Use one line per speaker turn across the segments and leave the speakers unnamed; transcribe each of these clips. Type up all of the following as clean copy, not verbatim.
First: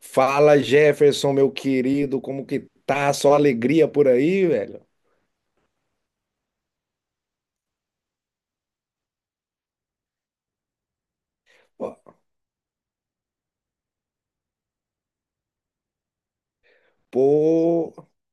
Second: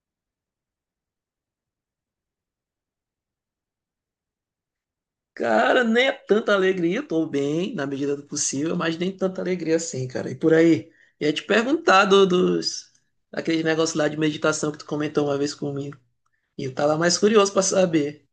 Fala, Jefferson, meu querido, como que tá? Só alegria por aí, velho?
Cara, nem é tanta alegria, tô bem na medida do possível, mas nem tanta alegria assim, cara. E por aí, ia te
Ó.
perguntar dos daquele negócio lá de meditação que tu comentou uma vez comigo. E eu tava mais curioso pra
Pô.
saber.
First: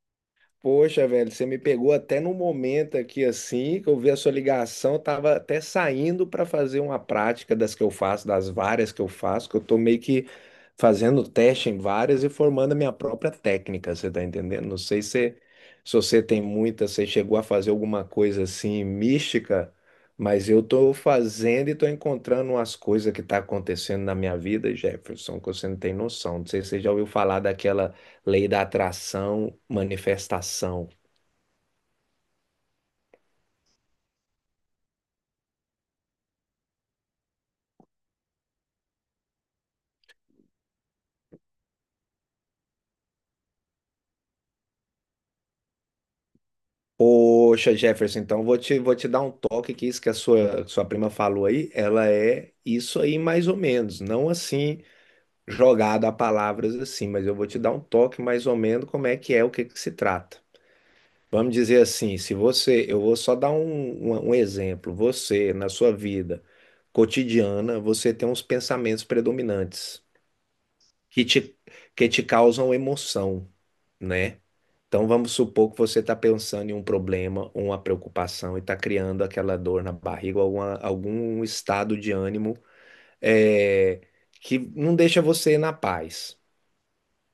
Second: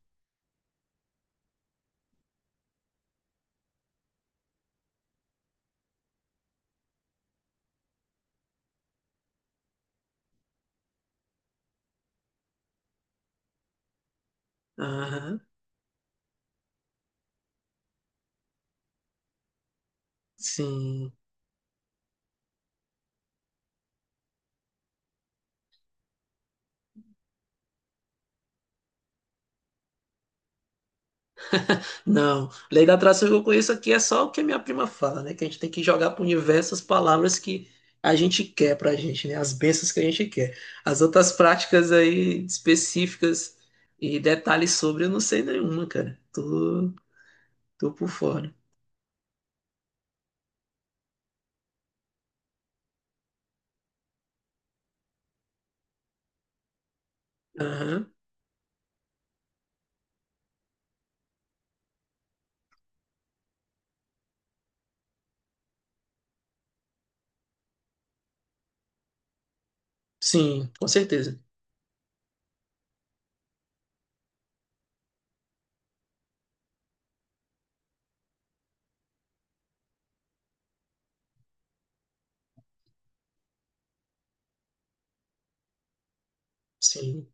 Poxa, velho, você me pegou até no momento aqui assim, que eu vi a sua ligação, eu tava até saindo para fazer uma prática das que eu faço, das várias que eu faço, que eu tô meio que fazendo teste em várias e formando a minha própria técnica, você tá entendendo? Não sei se,
Aham,
se você tem muita, você chegou a fazer alguma coisa assim mística, mas eu tô
sim.
fazendo e tô encontrando umas coisas que tá acontecendo na minha vida, Jefferson, que você não tem noção. Não sei se você já ouviu falar daquela lei da atração, manifestação.
Não, lei da atração que eu conheço aqui é só o que a minha prima fala, né? Que a gente tem que jogar pro universo as palavras que a gente quer pra gente, né? As bênçãos que a gente quer. As outras práticas aí específicas e detalhes sobre, eu não sei nenhuma, cara. Tu
Poxa,
tô por
Jefferson, então
fora.
vou te dar um toque que isso que a sua prima falou aí, ela é isso aí mais ou menos, não assim jogada a palavras assim, mas eu vou te dar um
Aham.
toque mais ou menos como é que é, o que que se trata. Vamos dizer assim, se você, eu vou só dar um exemplo, você, na sua vida cotidiana, você tem uns pensamentos predominantes
Sim, com
que
certeza.
te, que te causam emoção, né? Então vamos supor que você está pensando em um problema, uma preocupação e está criando aquela dor na barriga, algum estado de ânimo é, que não deixa você na paz.
Sim.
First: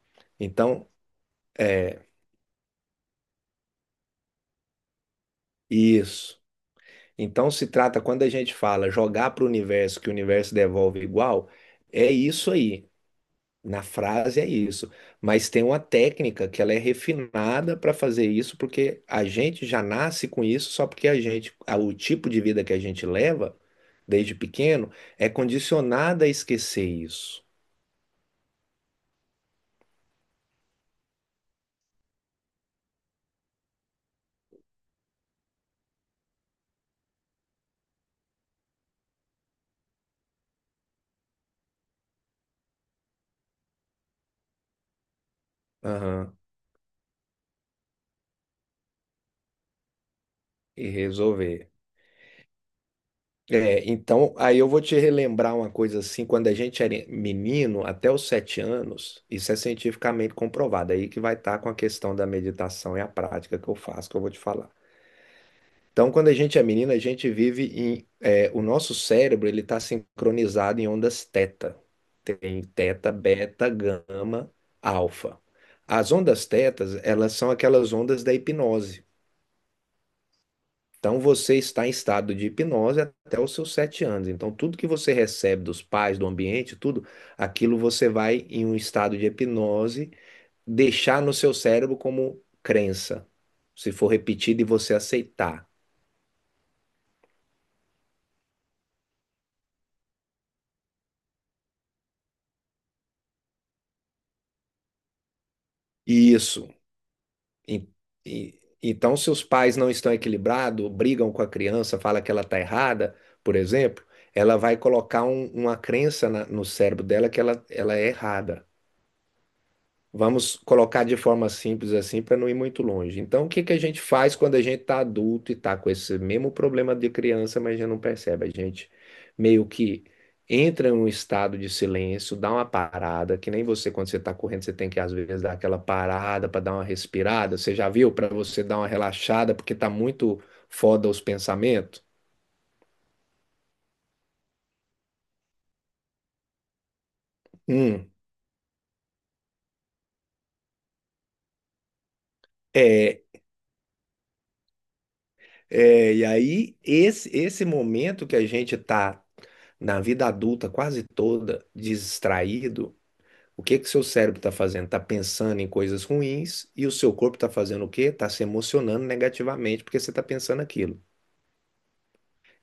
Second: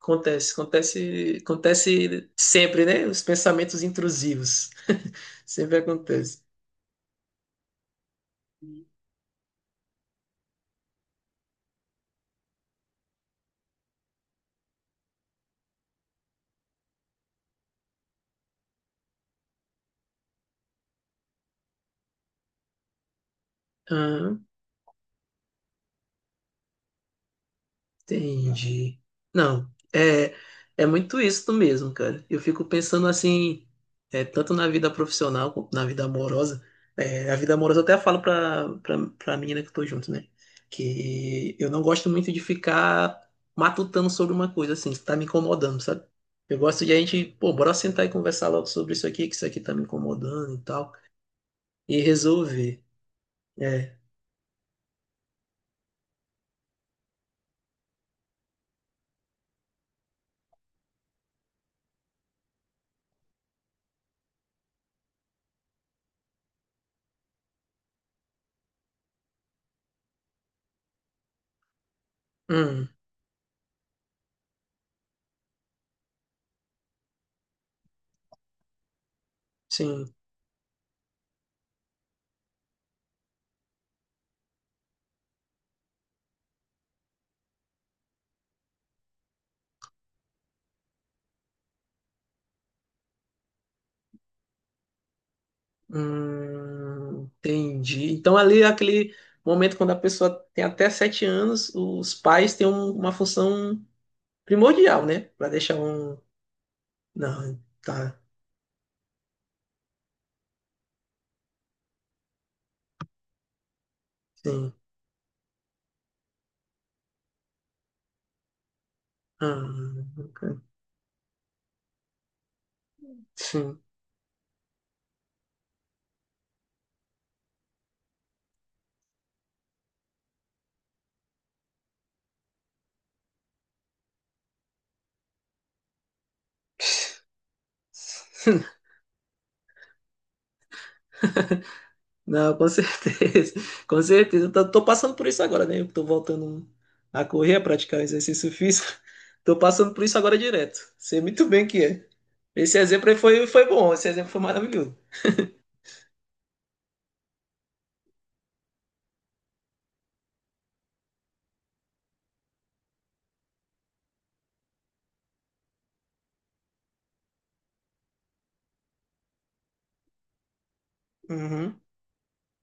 Acontece,
Então,
acontece,
é
acontece sempre, né? Os pensamentos intrusivos. Sempre
isso.
acontece.
Então se trata, quando a gente fala jogar para o universo, que o universo devolve igual, é isso aí. Na frase é isso, mas tem uma técnica que ela é refinada para fazer isso, porque a gente já nasce com isso, só porque a gente, o tipo de vida que a gente leva desde pequeno é condicionada a esquecer isso.
Entendi. Não, é muito isso mesmo, cara. Eu fico pensando assim, é, tanto na vida profissional quanto na vida amorosa. É, a vida amorosa eu até falo pra menina que eu tô junto, né? Que eu não gosto muito de ficar matutando sobre uma coisa assim, que tá me incomodando, sabe?
Aham,
Eu gosto de a gente, pô, bora sentar e conversar logo sobre isso aqui, que isso aqui tá me incomodando e
e
tal,
resolver.
e resolver.
É,
É,
então, aí eu vou te relembrar uma coisa assim, quando a gente era menino, até os 7 anos, isso é cientificamente comprovado, aí que vai estar com a questão da meditação e a prática que eu faço, que eu vou te falar. Então, quando a gente é menina, a gente o nosso cérebro ele está sincronizado em ondas teta. Tem
hum,
teta, beta, gama, alfa. As ondas tetas, elas são aquelas ondas da hipnose.
sim.
Então, você está em estado de hipnose até os seus 7 anos. Então, tudo que você recebe dos pais, do ambiente, tudo, aquilo você vai, em um estado de hipnose, deixar no seu cérebro como crença. Se for repetido e você aceitar.
Entendi. Então, ali é aquele momento quando a pessoa tem até sete anos, os pais têm uma função primordial, né? Para deixar um.
Isso.
Não,
E-
tá.
então, se os pais não estão equilibrados, brigam com a criança, fala que ela está errada, por exemplo, ela
Sim.
vai colocar um- uma crença na- no cérebro dela que ela é errada.
Hum,
Vamos colocar de forma simples assim para não ir muito longe. Então, o que que a
sim.
gente faz quando a gente está adulto e está com esse mesmo problema de criança, mas já não percebe? A gente meio que entra em um estado de silêncio, dá uma parada, que nem você, quando você está correndo, você tem que às vezes dar aquela parada para dar uma respirada. Você já viu? Para você dar uma relaxada, porque está muito foda os pensamentos.
Não, com certeza. Com certeza. Eu tô passando por isso agora, né? Eu tô voltando a correr, a praticar
Hum.
exercício físico. Tô passando por isso agora direto. Sei muito bem que é. Esse exemplo aí
é,
foi, foi bom, esse exemplo foi maravilhoso.
É, e aí, esse momento que a gente está na vida adulta quase toda, distraído, o que que seu cérebro está fazendo? Está pensando em coisas ruins e o seu corpo está fazendo o quê? Está se emocionando negativamente porque você está pensando aquilo.
Uhum.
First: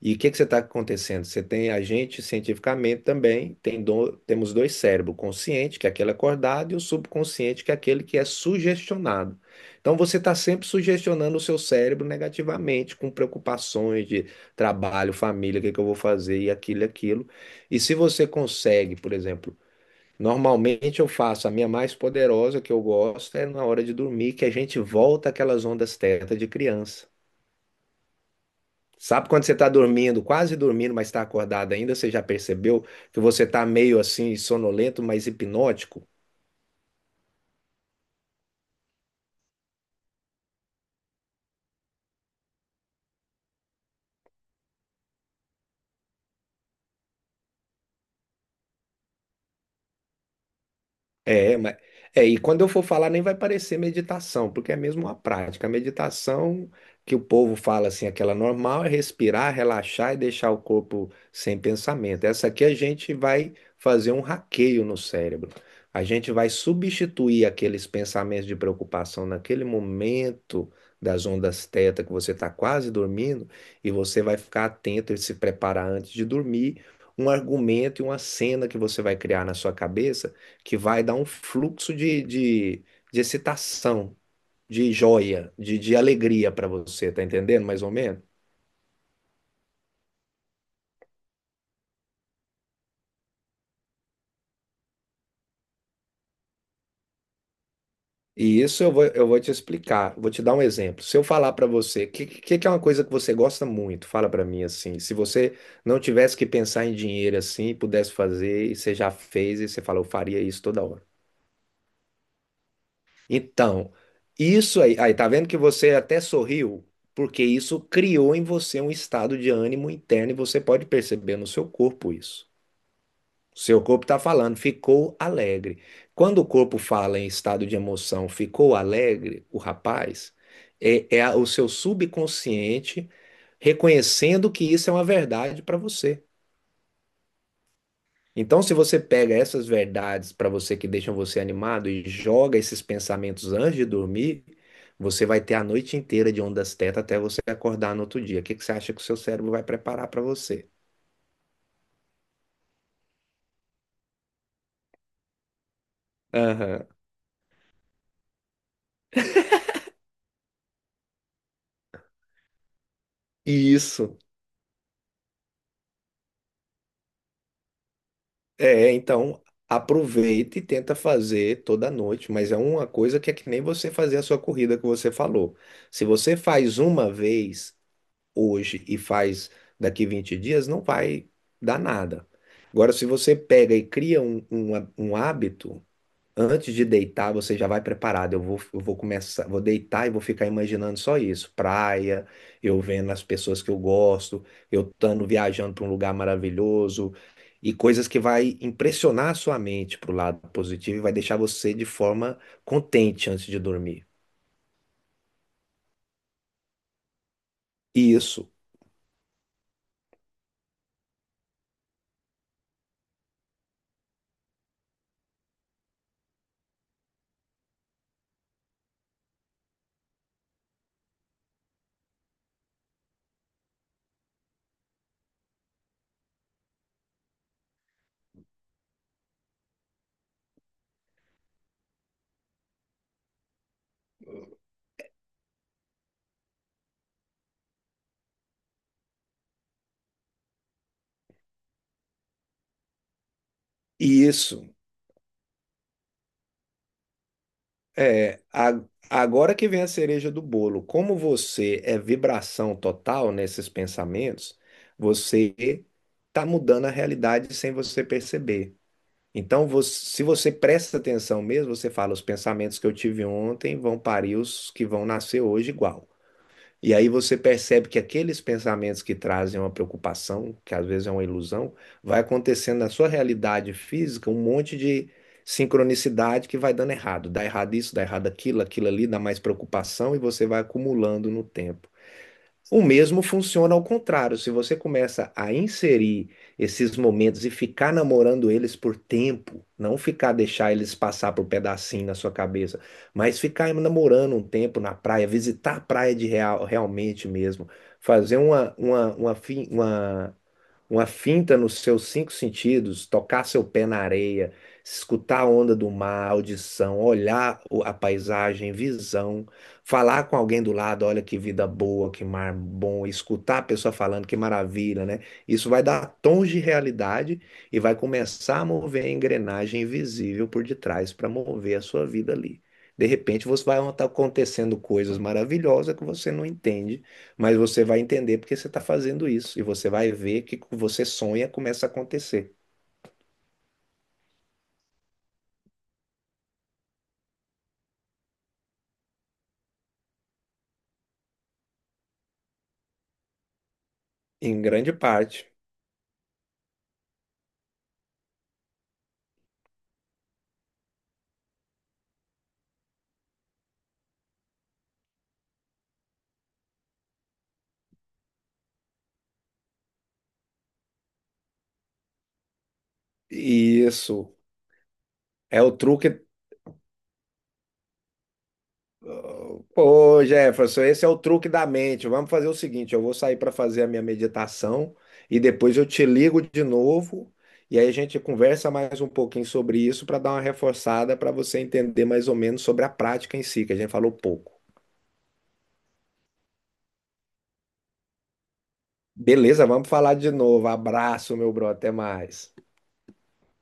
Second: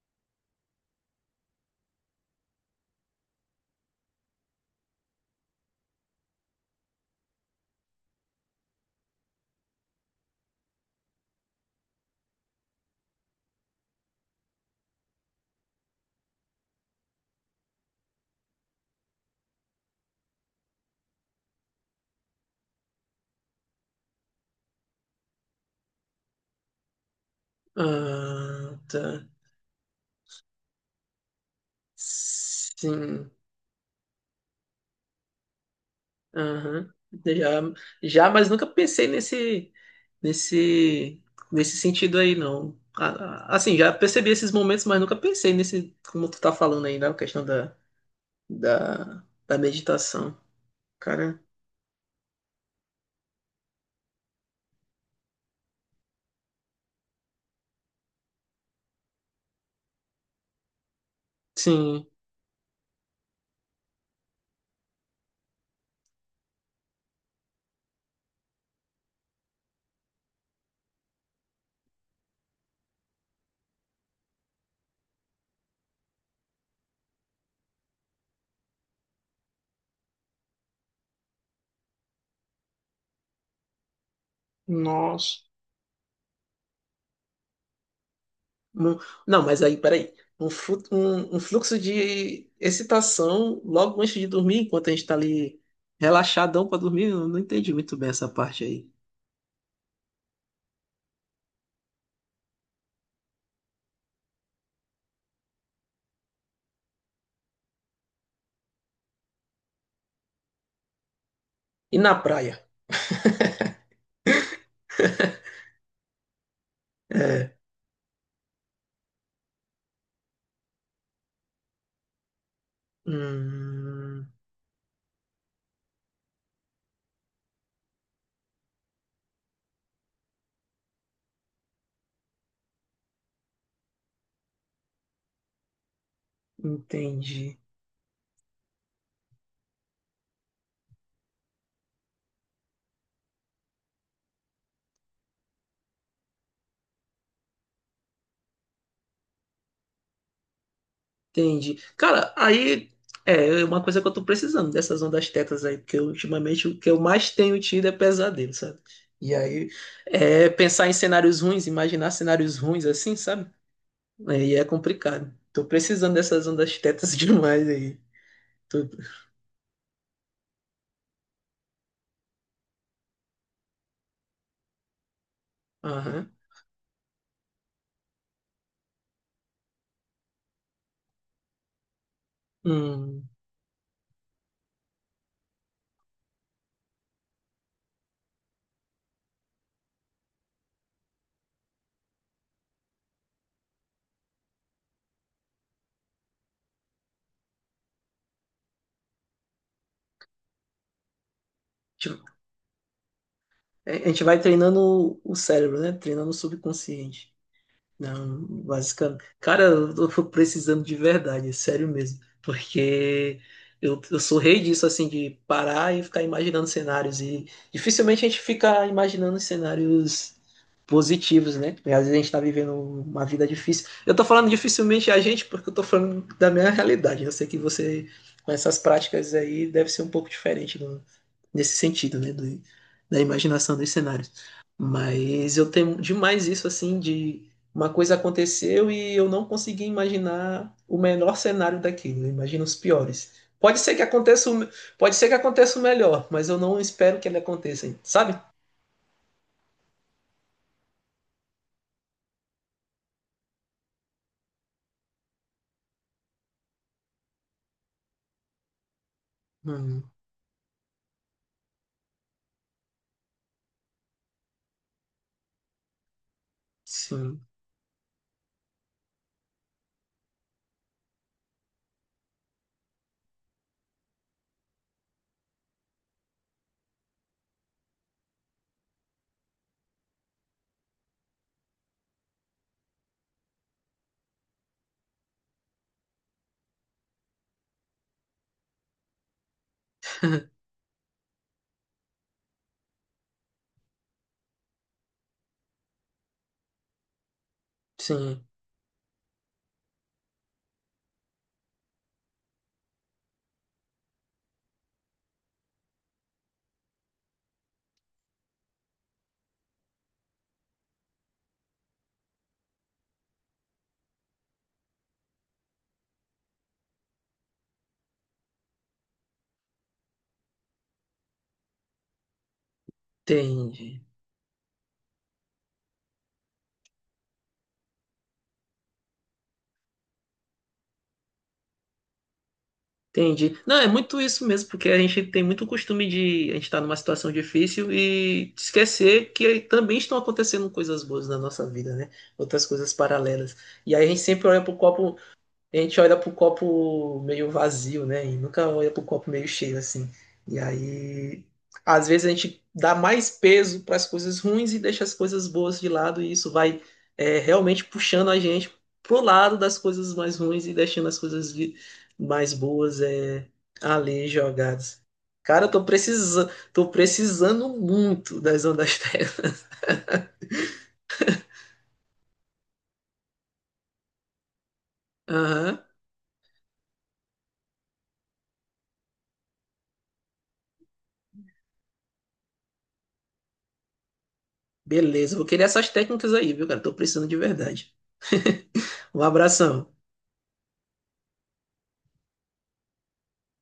E o que é que você está acontecendo? Você tem a gente cientificamente também, temos dois cérebros, o consciente, que é aquele acordado, e o subconsciente, que é aquele que é sugestionado. Então você está sempre sugestionando o seu cérebro negativamente, com preocupações de trabalho, família, o que é que eu vou fazer, e aquilo, e aquilo. E se você consegue, por exemplo, normalmente eu faço a minha mais poderosa que eu gosto é na hora de dormir, que a gente volta àquelas ondas teta de criança.
Ah, tá.
Sabe quando você está dormindo, quase dormindo, mas está acordado ainda? Você já percebeu que
Sim,
você está meio assim, sonolento, mas hipnótico?
aham. Já, já, mas nunca pensei nesse, nesse sentido aí, não. Assim, já percebi esses momentos, mas nunca pensei nesse, como tu tá falando aí, na questão da meditação. Cara,
É, mas é, e quando eu for falar nem vai parecer meditação, porque é mesmo uma prática. A meditação que o povo fala assim, aquela normal, é respirar, relaxar e deixar o corpo sem
sim,
pensamento. Essa aqui a gente vai fazer um hackeio no cérebro. A gente vai substituir aqueles pensamentos de preocupação naquele momento das ondas teta que você está quase dormindo e você vai ficar atento e se preparar antes de dormir. Um argumento e uma cena que você vai criar na sua cabeça que vai dar um fluxo de excitação, de
nossa.
joia, de alegria para você, tá entendendo mais ou menos?
Mu- Não, mas aí, peraí. Um fluxo de excitação logo antes de dormir, enquanto a gente tá ali relaxadão pra dormir, eu não entendi muito bem essa
E
parte
isso
aí.
eu vou te explicar, vou te dar um exemplo. Se eu falar para você, o que é uma coisa que você gosta muito? Fala para mim assim. Se você não tivesse que pensar em dinheiro assim, pudesse fazer, e você já fez, e você fala, eu faria isso toda hora.
E na praia?
Então, isso aí, aí, tá vendo que você até sorriu? Porque
É.
isso criou em você um estado de ânimo interno e você pode perceber no seu corpo isso. Seu corpo está
Hum,
falando, ficou alegre. Quando o corpo fala em estado de emoção, ficou alegre, o rapaz, o seu subconsciente reconhecendo que isso é uma verdade para você.
entendi,
Então, se você pega essas verdades para você que deixam você animado e joga esses pensamentos antes de dormir, você vai ter a noite inteira de ondas teta até você acordar no outro dia. O que que você acha que o seu cérebro vai preparar para você?
entendi. Cara, aí é uma coisa que eu tô precisando dessas ondas tetas aí, porque ultimamente o
Aham.
que eu mais tenho tido é pesadelo, sabe? E aí é pensar em cenários ruins, imaginar cenários ruins assim, sabe?
Isso.
Aí é complicado. Tô precisando dessas ondas tetas demais aí. Tô-
É, então aproveita e tenta fazer toda noite, mas é uma coisa que é que nem você fazer a sua corrida que você falou. Se
Aham.
você faz uma vez hoje e faz daqui 20 dias, não vai dar nada. Agora, se
Hum.
você pega e cria um hábito. Antes de deitar, você já vai preparado. Eu vou começar, vou deitar e vou ficar imaginando só isso. Praia, eu vendo as pessoas que eu gosto, eu estando viajando para um lugar maravilhoso e coisas que vai impressionar a sua mente para o lado positivo e vai deixar você de
Tipo,
forma contente antes de
a
dormir.
gente vai treinando o cérebro, né? Treinando o subconsciente. Não,
Isso,
basicamente. Cara, eu tô precisando de verdade, é sério mesmo. Porque eu sou rei disso, assim, de parar e ficar imaginando cenários. E dificilmente a gente fica imaginando cenários positivos, né? Porque às vezes a gente tá vivendo uma vida difícil. Eu tô falando dificilmente a gente, porque eu tô falando da minha realidade. Eu sei que você, com essas práticas aí, deve ser um pouco diferente nesse sentido, né, da imaginação dos cenários. Mas eu tenho demais isso assim de uma coisa aconteceu e eu não consegui imaginar o menor cenário daquilo, eu imagino os piores. Pode ser que aconteça o, me-
isso.
Pode ser que aconteça o melhor, mas eu não espero que ele aconteça, sabe?
É, a- Agora que vem a cereja do bolo, como você é vibração total nesses pensamentos, você está mudando a realidade sem você perceber. Então,
Hum,
você, se você presta atenção mesmo, você fala, os pensamentos que eu tive ontem vão parir os que vão nascer hoje igual. E aí você
sim,
percebe que aqueles pensamentos que trazem uma preocupação, que às vezes é uma ilusão, vai acontecendo na sua realidade física um monte de sincronicidade que vai dando errado. Dá errado isso, dá errado aquilo, aquilo ali, dá mais preocupação e você vai acumulando no tempo. O mesmo funciona ao contrário. Se você começa a inserir esses momentos e ficar namorando eles por tempo, não ficar deixar eles passar por pedacinho na sua cabeça, mas ficar namorando um tempo na praia, visitar a praia de real, realmente mesmo, fazer
sim,
uma finta nos seus cinco sentidos, tocar seu pé na areia, escutar a onda do mar, audição, olhar a paisagem, visão, falar com alguém do lado, olha que vida boa, que mar bom, escutar a pessoa falando, que maravilha, né? Isso vai dar tons de realidade e vai começar a mover a engrenagem invisível por detrás para mover a sua vida ali. De repente, você vai
entendi.
estar acontecendo coisas maravilhosas que você não entende, mas você vai entender porque você está fazendo isso. E você vai ver que o que você sonha começa a acontecer.
Entendi. Não, é muito isso mesmo, porque a gente tem muito costume de a gente estar numa situação difícil e esquecer que também estão acontecendo coisas boas na nossa vida, né? Outras coisas paralelas. E aí
Em grande parte.
a gente olha pro copo meio vazio, né? E nunca olha pro copo meio cheio, assim. E aí, às vezes a gente dá mais peso para as coisas ruins e deixa as coisas boas de lado, e isso vai é, realmente puxando a gente pro lado das coisas mais ruins e deixando as coisas mais boas é,
E
ali
isso
jogadas.
é
Cara, eu
o
tô
truque.
precisando, tô precisando muito das ondas terra.
Pô, Jefferson, esse é o truque da mente. Vamos fazer o seguinte: eu vou sair para fazer a minha meditação e
Aham.
depois eu te ligo de novo. E aí a gente conversa mais um pouquinho sobre isso para dar uma reforçada para você entender mais ou menos sobre a prática em si, que a gente falou pouco.
Beleza, vou querer essas técnicas aí, viu, cara? Tô precisando de verdade. Um
Beleza,
abração.
vamos falar de novo. Abraço, meu bro. Até mais.